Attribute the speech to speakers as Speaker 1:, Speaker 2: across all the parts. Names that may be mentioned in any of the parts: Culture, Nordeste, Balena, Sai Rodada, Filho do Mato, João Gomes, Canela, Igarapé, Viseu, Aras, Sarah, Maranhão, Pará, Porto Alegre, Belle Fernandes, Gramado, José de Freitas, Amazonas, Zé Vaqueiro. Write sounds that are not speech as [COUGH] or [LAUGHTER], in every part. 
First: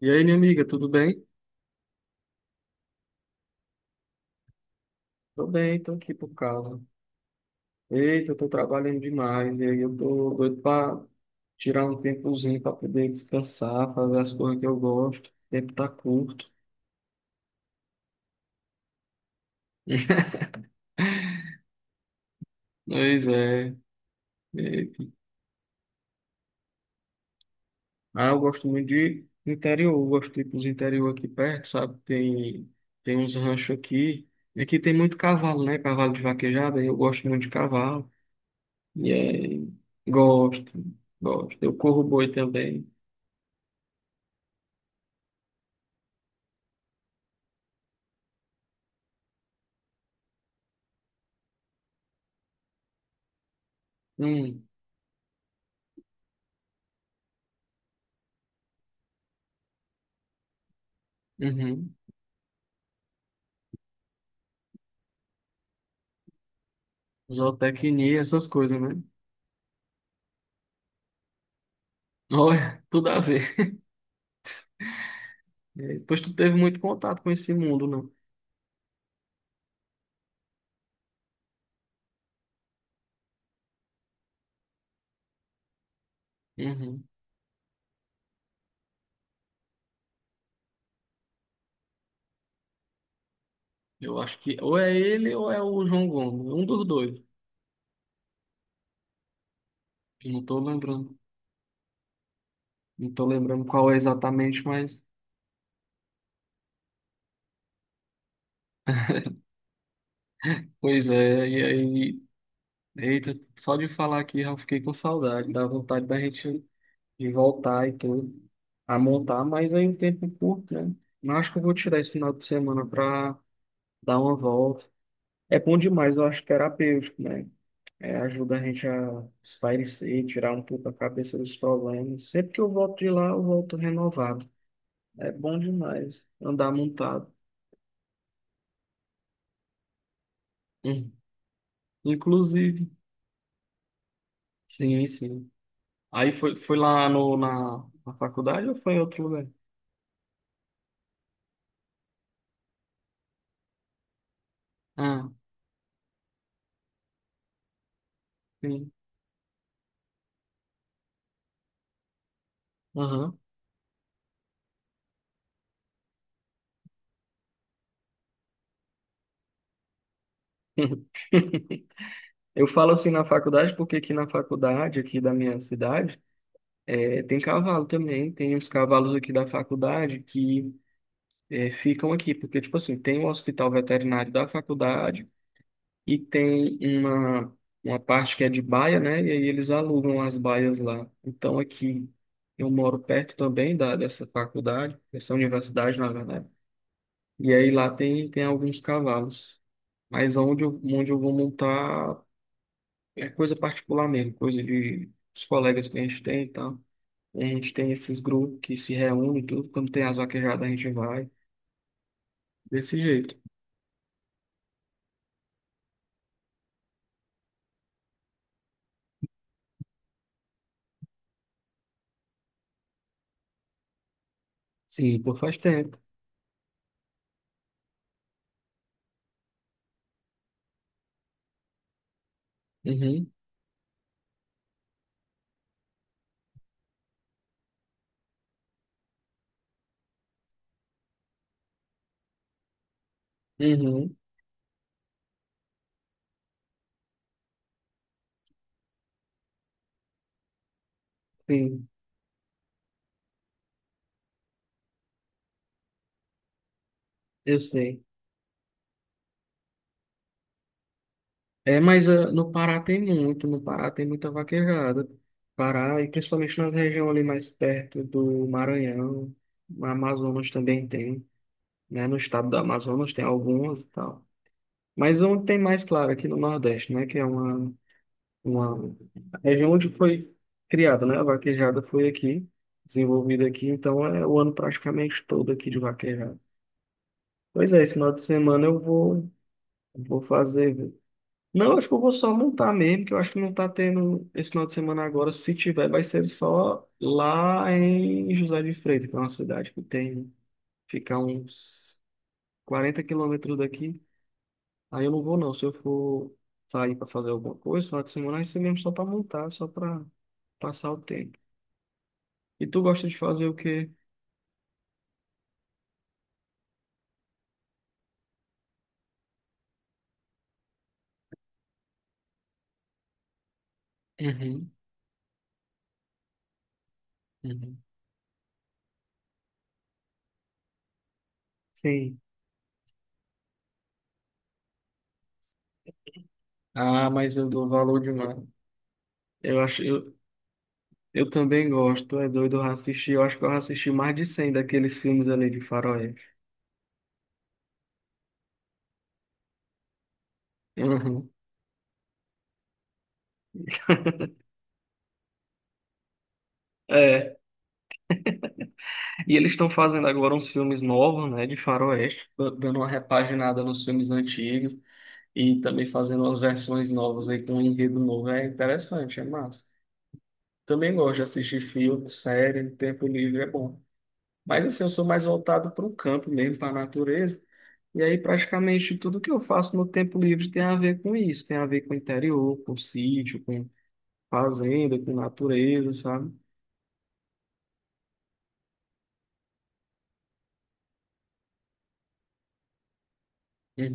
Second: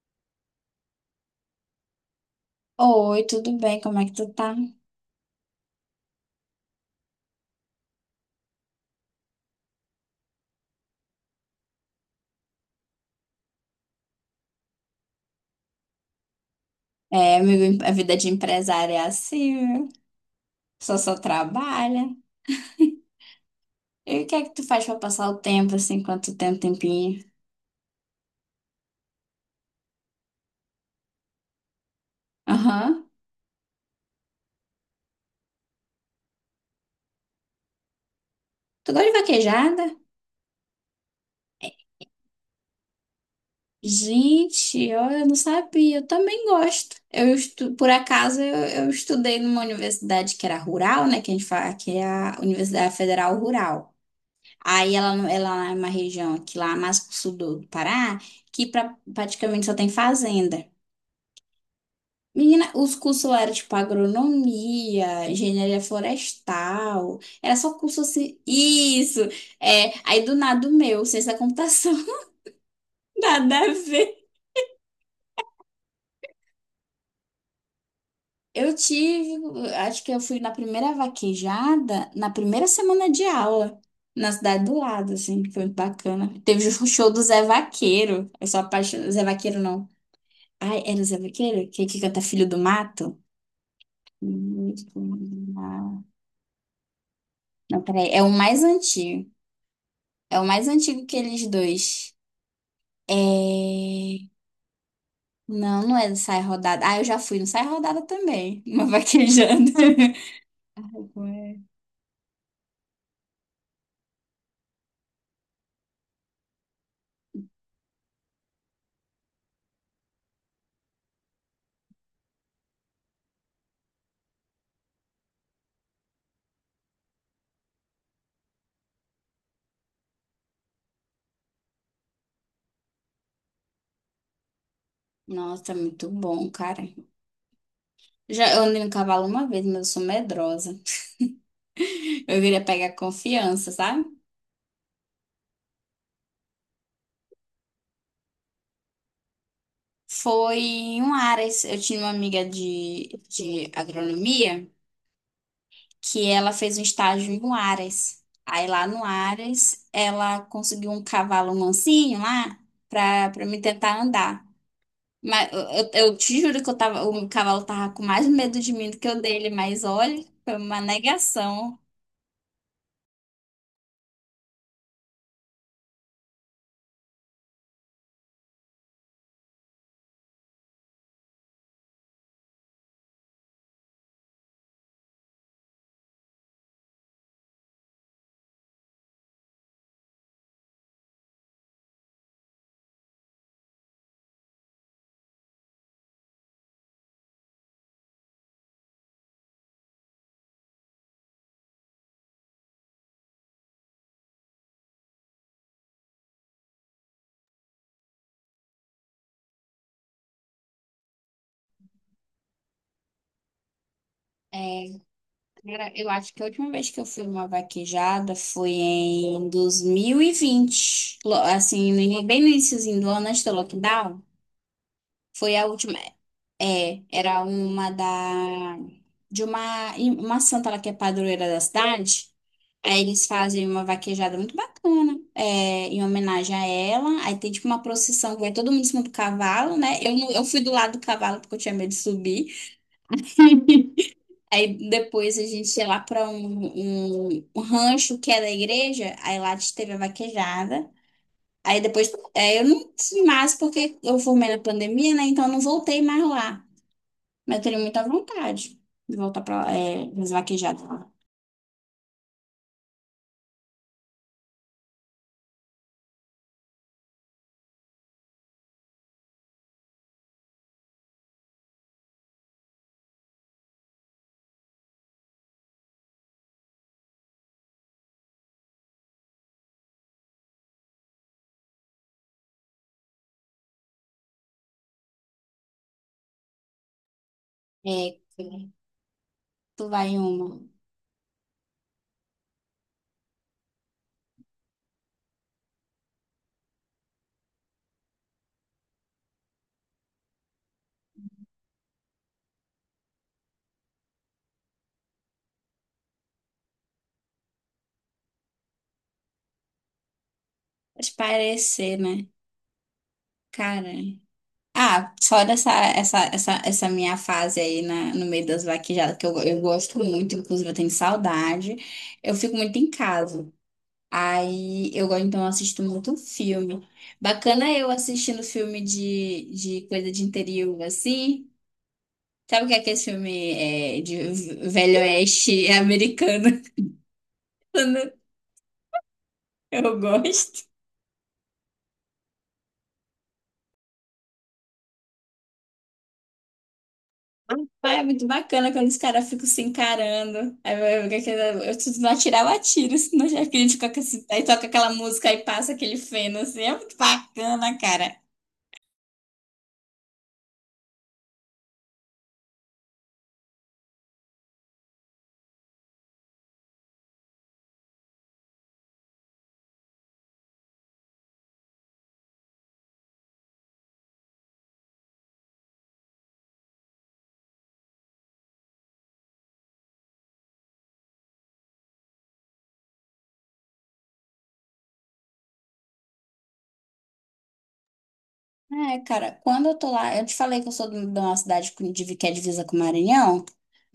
Speaker 1: E aí, minha amiga, tudo bem?
Speaker 2: Oi, tudo bem? Como é que tu tá?
Speaker 1: Tô bem, tô aqui por causa. Eita, eu tô trabalhando demais, e aí eu tô doido pra tirar um tempozinho pra poder descansar, fazer as coisas que eu gosto. O tempo tá curto.
Speaker 2: É, amigo, a vida de empresária é assim, viu?
Speaker 1: [LAUGHS]
Speaker 2: Só trabalha.
Speaker 1: Pois é.
Speaker 2: E o que é que tu faz pra
Speaker 1: Eita.
Speaker 2: passar o tempo, assim, enquanto tu tem um tempinho?
Speaker 1: Ah, eu gosto muito de interior, eu gosto de ir pros interior aqui perto, sabe? Tem,
Speaker 2: Aham.
Speaker 1: tem uns ranchos aqui. E aqui tem muito cavalo, né? Cavalo de vaquejada, e eu gosto muito de cavalo.
Speaker 2: Tu gosta
Speaker 1: E
Speaker 2: de
Speaker 1: aí,
Speaker 2: vaquejada?
Speaker 1: gosto, gosto. Eu corro boi também.
Speaker 2: Gente, eu não sabia. Eu também gosto. Por acaso, eu estudei numa universidade que era rural, né? Que a gente fala que é a Universidade Federal Rural.
Speaker 1: Hum,
Speaker 2: Aí ela, não- ela é uma região aqui lá mais pro sul do Pará, que praticamente só tem fazenda.
Speaker 1: uhum.
Speaker 2: Menina, os cursos lá eram tipo agronomia, engenharia florestal, era só curso
Speaker 1: Zootecnia,
Speaker 2: assim.
Speaker 1: essas coisas, né?
Speaker 2: Isso! É, aí do nada o meu, ciência da computação, [LAUGHS]
Speaker 1: Olha, [LAUGHS] tudo a ver.
Speaker 2: nada a
Speaker 1: [LAUGHS]
Speaker 2: ver.
Speaker 1: E aí, depois tu teve muito contato com esse mundo, não?
Speaker 2: Eu tive, acho que eu fui na primeira vaquejada, na primeira semana de aula, na cidade do lado, assim, foi muito bacana. Teve o
Speaker 1: Uhum.
Speaker 2: show do Zé Vaqueiro, eu sou apaixonada, Zé Vaqueiro não. Ai, era o Zé Vaqueiro? Que canta Filho do Mato?
Speaker 1: Eu acho que
Speaker 2: Filho
Speaker 1: ou é ele ou
Speaker 2: do
Speaker 1: é o
Speaker 2: Mato.
Speaker 1: João Gomes, um dos dois.
Speaker 2: Não, peraí, é o mais antigo.
Speaker 1: Eu
Speaker 2: É
Speaker 1: não
Speaker 2: o
Speaker 1: tô
Speaker 2: mais antigo
Speaker 1: lembrando.
Speaker 2: que eles dois.
Speaker 1: Não
Speaker 2: É...
Speaker 1: tô lembrando qual é exatamente, mas
Speaker 2: Não, não é do Sai Rodada. Ah, eu já fui no Sai Rodada também. Uma vaquejando.
Speaker 1: pois
Speaker 2: [LAUGHS] Como
Speaker 1: é,
Speaker 2: é?
Speaker 1: e aí, eita, só de falar aqui já fiquei com saudade, dá vontade da gente de voltar e tudo, a montar, mas aí o tempo é curto, né? Mas acho que eu vou tirar esse final de semana pra dar uma volta. É bom demais, eu acho terapêutico, né? É, ajuda a gente a espairecer, tirar um pouco a cabeça dos problemas. Sempre que eu volto de lá, eu volto renovado. É bom
Speaker 2: Nossa, muito
Speaker 1: demais
Speaker 2: bom,
Speaker 1: andar
Speaker 2: cara.
Speaker 1: montado.
Speaker 2: Já, eu andei no cavalo uma vez, mas eu sou medrosa.
Speaker 1: Hum,
Speaker 2: Eu queria
Speaker 1: Inclusive,
Speaker 2: pegar confiança, sabe?
Speaker 1: sim, sim. Aí foi lá no, na, na faculdade ou foi em outro lugar?
Speaker 2: Foi em um Aras. Eu tinha uma amiga de agronomia
Speaker 1: Ah,
Speaker 2: que ela fez um estágio em um Aras. Aí lá
Speaker 1: sim.
Speaker 2: no Aras, ela conseguiu um cavalo mansinho lá
Speaker 1: Aham.
Speaker 2: pra me tentar andar. Mas eu te juro que eu tava, o cavalo tava com mais medo de mim do que eu dele, mas olha, foi uma
Speaker 1: [LAUGHS]
Speaker 2: negação.
Speaker 1: Eu falo assim na faculdade porque aqui na faculdade, aqui da minha cidade, é, tem cavalo também. Tem uns cavalos aqui da faculdade que é, ficam aqui. Porque, tipo assim, tem o hospital veterinário da faculdade. E tem uma parte que é de baia, né? E aí eles alugam as baias lá. Então aqui eu moro perto também dessa faculdade, dessa universidade, na verdade. E aí lá tem alguns cavalos. Mas onde eu vou montar é coisa particular mesmo, coisa de os colegas que a gente tem e tal. A gente tem esses grupos que se reúnem, e tudo. Quando tem as vaquejadas, a gente vai. Desse jeito.
Speaker 2: É, cara, eu acho que a última vez que eu fui numa vaquejada foi em 2020, assim, bem no iniciozinho do ano, antes do lockdown.
Speaker 1: Sim, por
Speaker 2: Foi
Speaker 1: faz
Speaker 2: a
Speaker 1: tempo.
Speaker 2: última. É, era uma da de uma santa lá que é padroeira da cidade. Aí eles
Speaker 1: Uhum,
Speaker 2: fazem uma vaquejada muito bacana, é, em homenagem a ela. Aí tem tipo uma procissão que vai todo mundo em cima do cavalo, né? Eu, não- eu fui do lado do cavalo porque eu tinha medo de subir.
Speaker 1: uhum,
Speaker 2: [LAUGHS] Aí depois a gente ia lá para um rancho que é da igreja, aí lá a gente teve a vaquejada. Aí
Speaker 1: sim,
Speaker 2: depois, é, eu não fui mais porque eu formei na pandemia, né? Então eu não voltei mais lá.
Speaker 1: eu
Speaker 2: Mas eu teria
Speaker 1: sei.
Speaker 2: muita vontade de voltar pra é, nas vaquejadas lá.
Speaker 1: É, mas ah, no Pará tem muito, no Pará tem muita vaquejada. Pará, e principalmente na região ali mais perto do Maranhão, no Amazonas também tem, né? No estado do Amazonas tem algumas e tal. Mas onde tem mais, claro, aqui no Nordeste, né? Que é uma, uma a região onde foi criada, né? A vaquejada foi aqui, desenvolvida aqui, então é o ano praticamente todo aqui de vaquejada. Pois é, esse final
Speaker 2: É,
Speaker 1: de semana eu vou,
Speaker 2: tu vai em
Speaker 1: vou
Speaker 2: uma.
Speaker 1: fazer. Não, acho que eu vou só montar mesmo, que eu acho que não tá tendo esse final de semana agora. Se tiver, vai ser só lá em José de Freitas, que é uma cidade que tem, fica uns 40 km daqui. Aí eu não vou não. Se eu for sair para fazer alguma coisa, final de semana vai ser mesmo só para montar, só para passar o
Speaker 2: Mas
Speaker 1: tempo.
Speaker 2: parecer, né?
Speaker 1: E tu gosta de fazer o
Speaker 2: Cara.
Speaker 1: quê?
Speaker 2: Ah, fora essa minha fase aí na, no meio das vaquejadas, que eu gosto muito, inclusive eu tenho saudade. Eu fico muito em casa.
Speaker 1: Uhum,
Speaker 2: Aí eu gosto, então, eu assisto muito filme. Bacana
Speaker 1: uhum.
Speaker 2: eu assistindo filme de coisa de interior, assim.
Speaker 1: Sim.
Speaker 2: Sabe o que é aquele filme é, de velho oeste americano?
Speaker 1: Ah, mas eu dou valor
Speaker 2: [LAUGHS]
Speaker 1: demais. Eu acho,
Speaker 2: Eu
Speaker 1: eu,
Speaker 2: gosto.
Speaker 1: Eu também gosto, é doido, eu assisti, eu acho que eu assisti mais de 100 daqueles filmes ali de faroeste.
Speaker 2: Ai, é muito bacana quando os caras ficam se encarando. Aí
Speaker 1: Uhum.
Speaker 2: se não atirar, eu atiro, senão já crítico. Aí toca aquela música e passa aquele feno, assim. É muito
Speaker 1: É,
Speaker 2: bacana, cara.
Speaker 1: e eles estão fazendo agora uns filmes novos, né, de faroeste, dando uma repaginada nos filmes antigos e também fazendo umas versões novas aí com um enredo novo. É interessante, é massa. Também gosto de assistir filme, série, tempo livre é bom. Mas assim, eu sou mais voltado para o campo mesmo, para a natureza. E aí praticamente tudo que eu faço no tempo livre tem a ver com isso, tem a ver com o interior, com o sítio, fazenda, com natureza, sabe?
Speaker 2: É, cara, quando eu tô lá, eu te falei que eu sou de uma cidade que é divisa com o Maranhão.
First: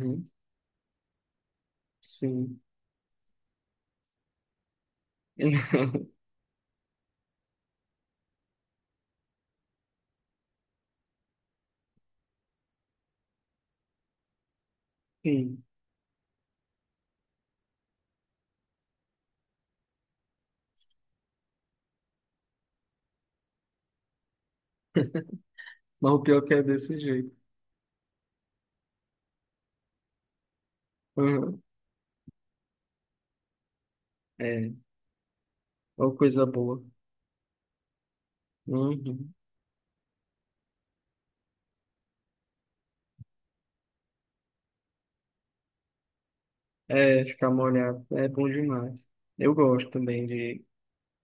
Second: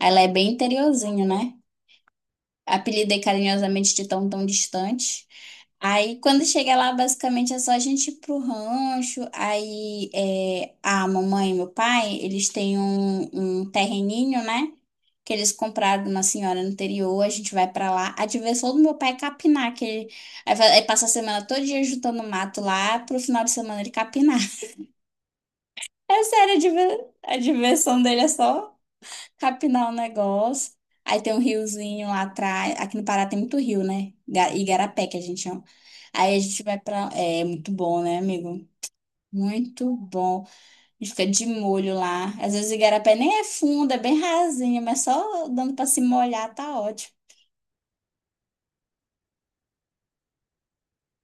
Speaker 2: Ela é bem interiorzinho, né?
Speaker 1: Sim.
Speaker 2: Apelidei carinhosamente de tão tão distante.
Speaker 1: [LAUGHS]
Speaker 2: Aí, quando chega lá, basicamente é só a gente ir pro rancho. Aí, é, a mamãe e meu pai, eles têm um terreninho, né? Que eles
Speaker 1: Sim.
Speaker 2: compraram de uma senhora no interior. A gente vai pra lá. A diversão do meu pai é capinar, que ele, aí, passa a semana todo dia juntando mato lá, pro final de semana ele capinar. [LAUGHS]
Speaker 1: Mas o
Speaker 2: É
Speaker 1: pior é que
Speaker 2: sério, a
Speaker 1: é desse jeito.
Speaker 2: a diversão dele é só capinar um negócio. Aí tem um
Speaker 1: Uhum.
Speaker 2: riozinho lá atrás. Aqui no Pará tem muito rio, né?
Speaker 1: É,
Speaker 2: Igarapé, que a gente chama.
Speaker 1: uma
Speaker 2: Aí a
Speaker 1: coisa
Speaker 2: gente vai
Speaker 1: boa.
Speaker 2: pra. É muito bom, né, amigo?
Speaker 1: Uhum.
Speaker 2: Muito bom. A gente fica de molho lá. Às vezes o Igarapé nem é fundo, é bem rasinho, mas só dando pra se molhar tá ótimo.
Speaker 1: É, ficar molhado é bom demais. Eu gosto também de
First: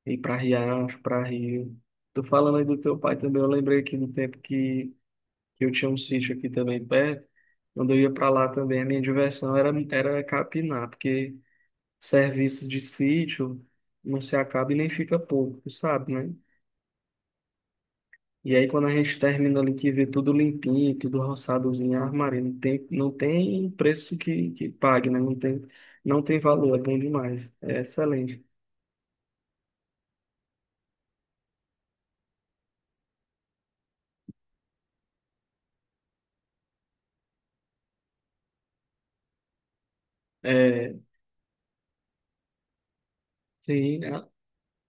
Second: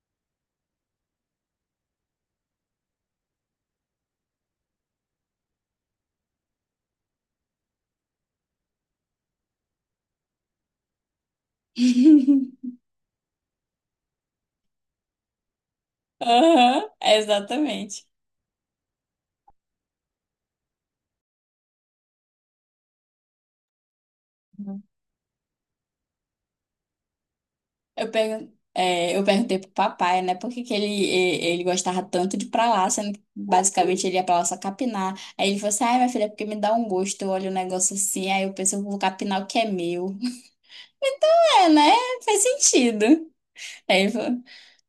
Speaker 1: ir para riacho, para rio. Tô falando aí do teu pai também. Eu lembrei aqui do tempo que eu tinha um sítio aqui também perto. Quando eu ia para lá também, a minha diversão era capinar, porque serviço
Speaker 2: [LAUGHS]
Speaker 1: de sítio não se acaba e nem fica pouco, tu sabe, né?
Speaker 2: Aham, exatamente.
Speaker 1: E aí, quando a gente termina ali que vê tudo limpinho, tudo roçadozinho, armário, não tem, não tem preço que pague, né? Não tem, não tem valor, é bom demais, é
Speaker 2: Eu,
Speaker 1: excelente.
Speaker 2: pergun é, eu perguntei pro papai, né, por que que ele gostava tanto de ir pra lá, sendo que basicamente ele ia pra lá só capinar. Aí ele falou assim, ai, minha filha, é porque me dá um gosto, eu olho o negócio assim, aí eu penso, eu vou capinar o que é meu.
Speaker 1: É,
Speaker 2: É, né? Faz sentido. Aí
Speaker 1: sim,
Speaker 2: ele falou,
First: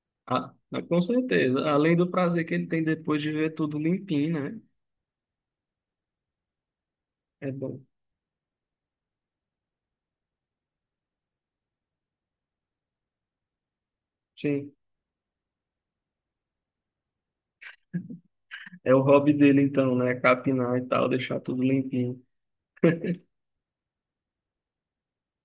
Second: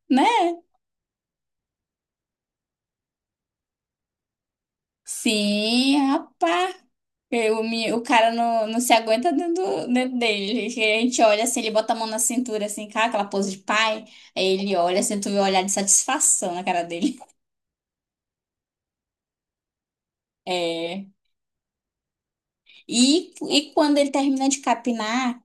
Speaker 2: né?
Speaker 1: com certeza. Além do prazer que ele tem depois de ver tudo limpinho, né?
Speaker 2: Sim, rapaz.
Speaker 1: É bom.
Speaker 2: O cara não se aguenta dentro, dentro dele. Que a gente olha assim, ele bota a mão na cintura, assim, cara, aquela pose de pai. Aí
Speaker 1: Sim,
Speaker 2: ele olha, assim, tu vê o olhar de satisfação na cara dele.
Speaker 1: é o hobby dele então, né? Capinar e
Speaker 2: É.
Speaker 1: tal, deixar tudo limpinho.
Speaker 2: E quando ele termina de capinar,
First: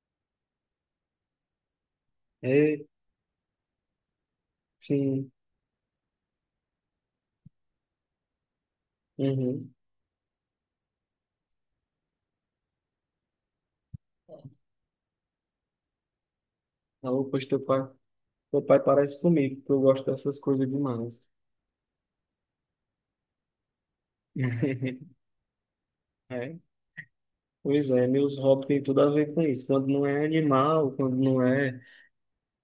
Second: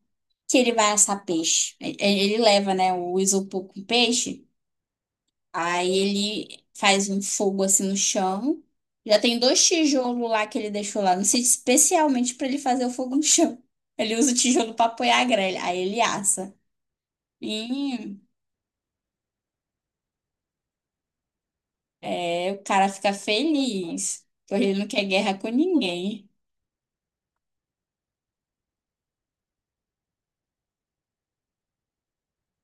Speaker 2: que ele vai assar peixe. Ele leva,
Speaker 1: É,
Speaker 2: né, o isopor com peixe,
Speaker 1: sim.
Speaker 2: aí ele faz um fogo assim no chão. Já tem dois
Speaker 1: Uhum.
Speaker 2: tijolos lá que ele deixou lá, não sei, especialmente para ele fazer o fogo no chão. [LAUGHS] Ele usa o tijolo para apoiar a grelha, aí ele assa.
Speaker 1: Alô, pois teu pai,
Speaker 2: E
Speaker 1: teu pai parece comigo, porque eu gosto dessas coisas demais.
Speaker 2: é, o cara fica feliz, porque ele não quer
Speaker 1: [LAUGHS]
Speaker 2: guerra com ninguém.
Speaker 1: É. Pois é, meus hobbies têm tudo a ver com isso. Quando não é animal, quando não é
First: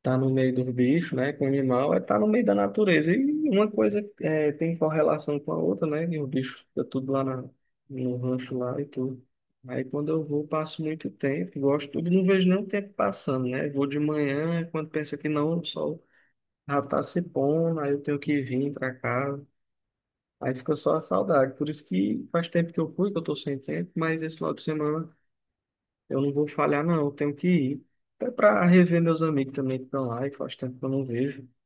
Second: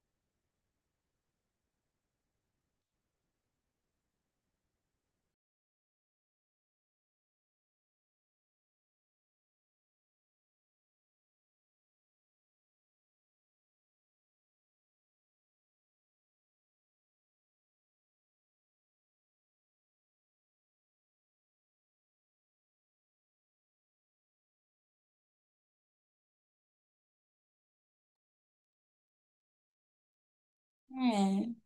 Speaker 1: tá no meio do bicho, né? Com animal, é tá no meio da natureza. E uma coisa é, tem correlação com a outra, né? E o bicho fica tudo lá na, no rancho lá e tudo. Aí quando eu vou, passo muito tempo, gosto tudo, não vejo nem o tempo passando, né? Vou de manhã, quando pensa que não, o sol já tá se pondo, aí eu tenho que vir para casa. Aí fica só a saudade. Por isso que faz tempo que eu fui, que eu tô sem tempo, mas esse final de semana. Eu não vou falhar, não. Eu tenho que ir. Até para rever meus amigos também que estão lá e faz tempo que eu não vejo,
Speaker 2: É.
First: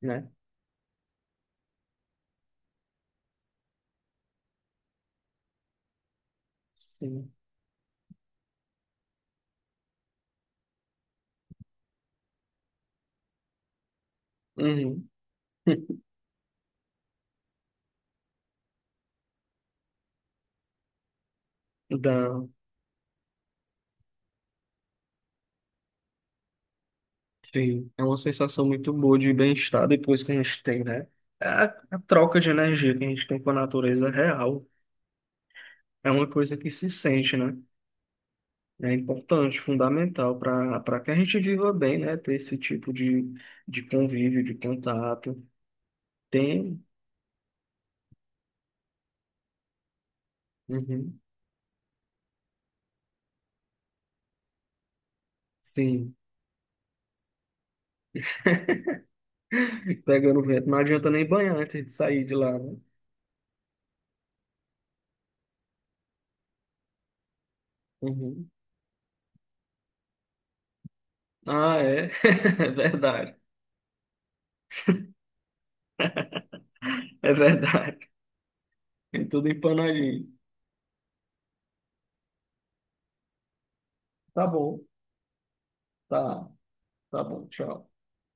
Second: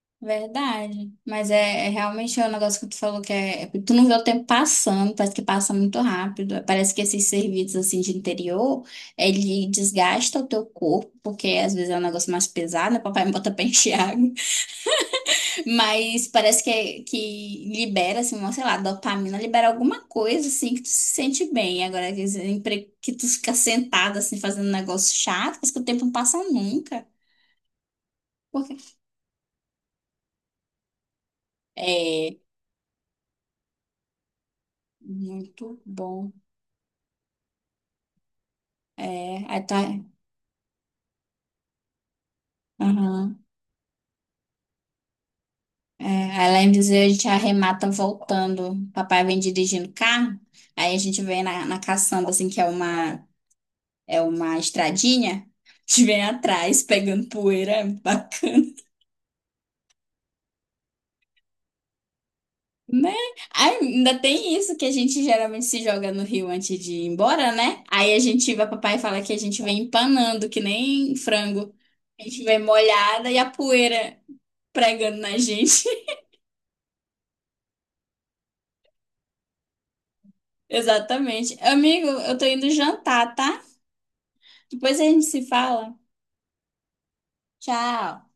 Speaker 1: né?
Speaker 2: Verdade. Mas é, realmente o negócio que tu falou que é, tu não vê o tempo passando, parece que passa muito rápido. Parece que esses
Speaker 1: Sim.
Speaker 2: serviços assim de interior, ele desgasta o teu corpo, porque às vezes é um negócio mais pesado, né? Papai me bota pra [LAUGHS] encher água,
Speaker 1: Uhum. [LAUGHS]
Speaker 2: mas parece que, que libera assim, uma, sei lá, dopamina, libera alguma coisa assim que tu se sente bem. Agora quer
Speaker 1: Dá.
Speaker 2: dizer, que tu fica sentado assim fazendo um negócio chato, parece que o tempo não passa nunca.
Speaker 1: Sim. É uma sensação
Speaker 2: Porque
Speaker 1: muito boa de bem-estar depois que a gente tem, né? É, a
Speaker 2: é
Speaker 1: troca de energia que a gente tem com a natureza é real.
Speaker 2: muito
Speaker 1: É uma
Speaker 2: bom.
Speaker 1: coisa que se sente, né? É
Speaker 2: É,
Speaker 1: importante,
Speaker 2: aí tá.
Speaker 1: fundamental para que a gente viva bem, né? Ter esse tipo
Speaker 2: Aham.
Speaker 1: de convívio, de contato.
Speaker 2: É, aí lá em
Speaker 1: Tem.
Speaker 2: Viseu a gente arremata voltando. Papai vem dirigindo o carro, aí a
Speaker 1: Uhum.
Speaker 2: gente vem na caçamba, assim, que é uma estradinha. A gente
Speaker 1: Sim.
Speaker 2: vem atrás pegando poeira, é bacana,
Speaker 1: Pegando vento, não adianta nem banhar antes de sair de lá, né?
Speaker 2: né? Aí ainda tem isso que a gente geralmente se joga no rio antes de ir embora, né? Aí a
Speaker 1: Uhum.
Speaker 2: gente vai, papai fala que a gente vem empanando, que nem frango.
Speaker 1: Ah, é?
Speaker 2: A gente
Speaker 1: [LAUGHS]
Speaker 2: vem
Speaker 1: É
Speaker 2: molhada
Speaker 1: verdade.
Speaker 2: e a poeira pregando na gente.
Speaker 1: É verdade. Tem tudo empanadinho.
Speaker 2: [LAUGHS] Exatamente. Amigo, eu tô indo jantar, tá?
Speaker 1: Tá bom,
Speaker 2: Depois a gente se fala.
Speaker 1: tá, tá bom, tchau.
Speaker 2: Tchau.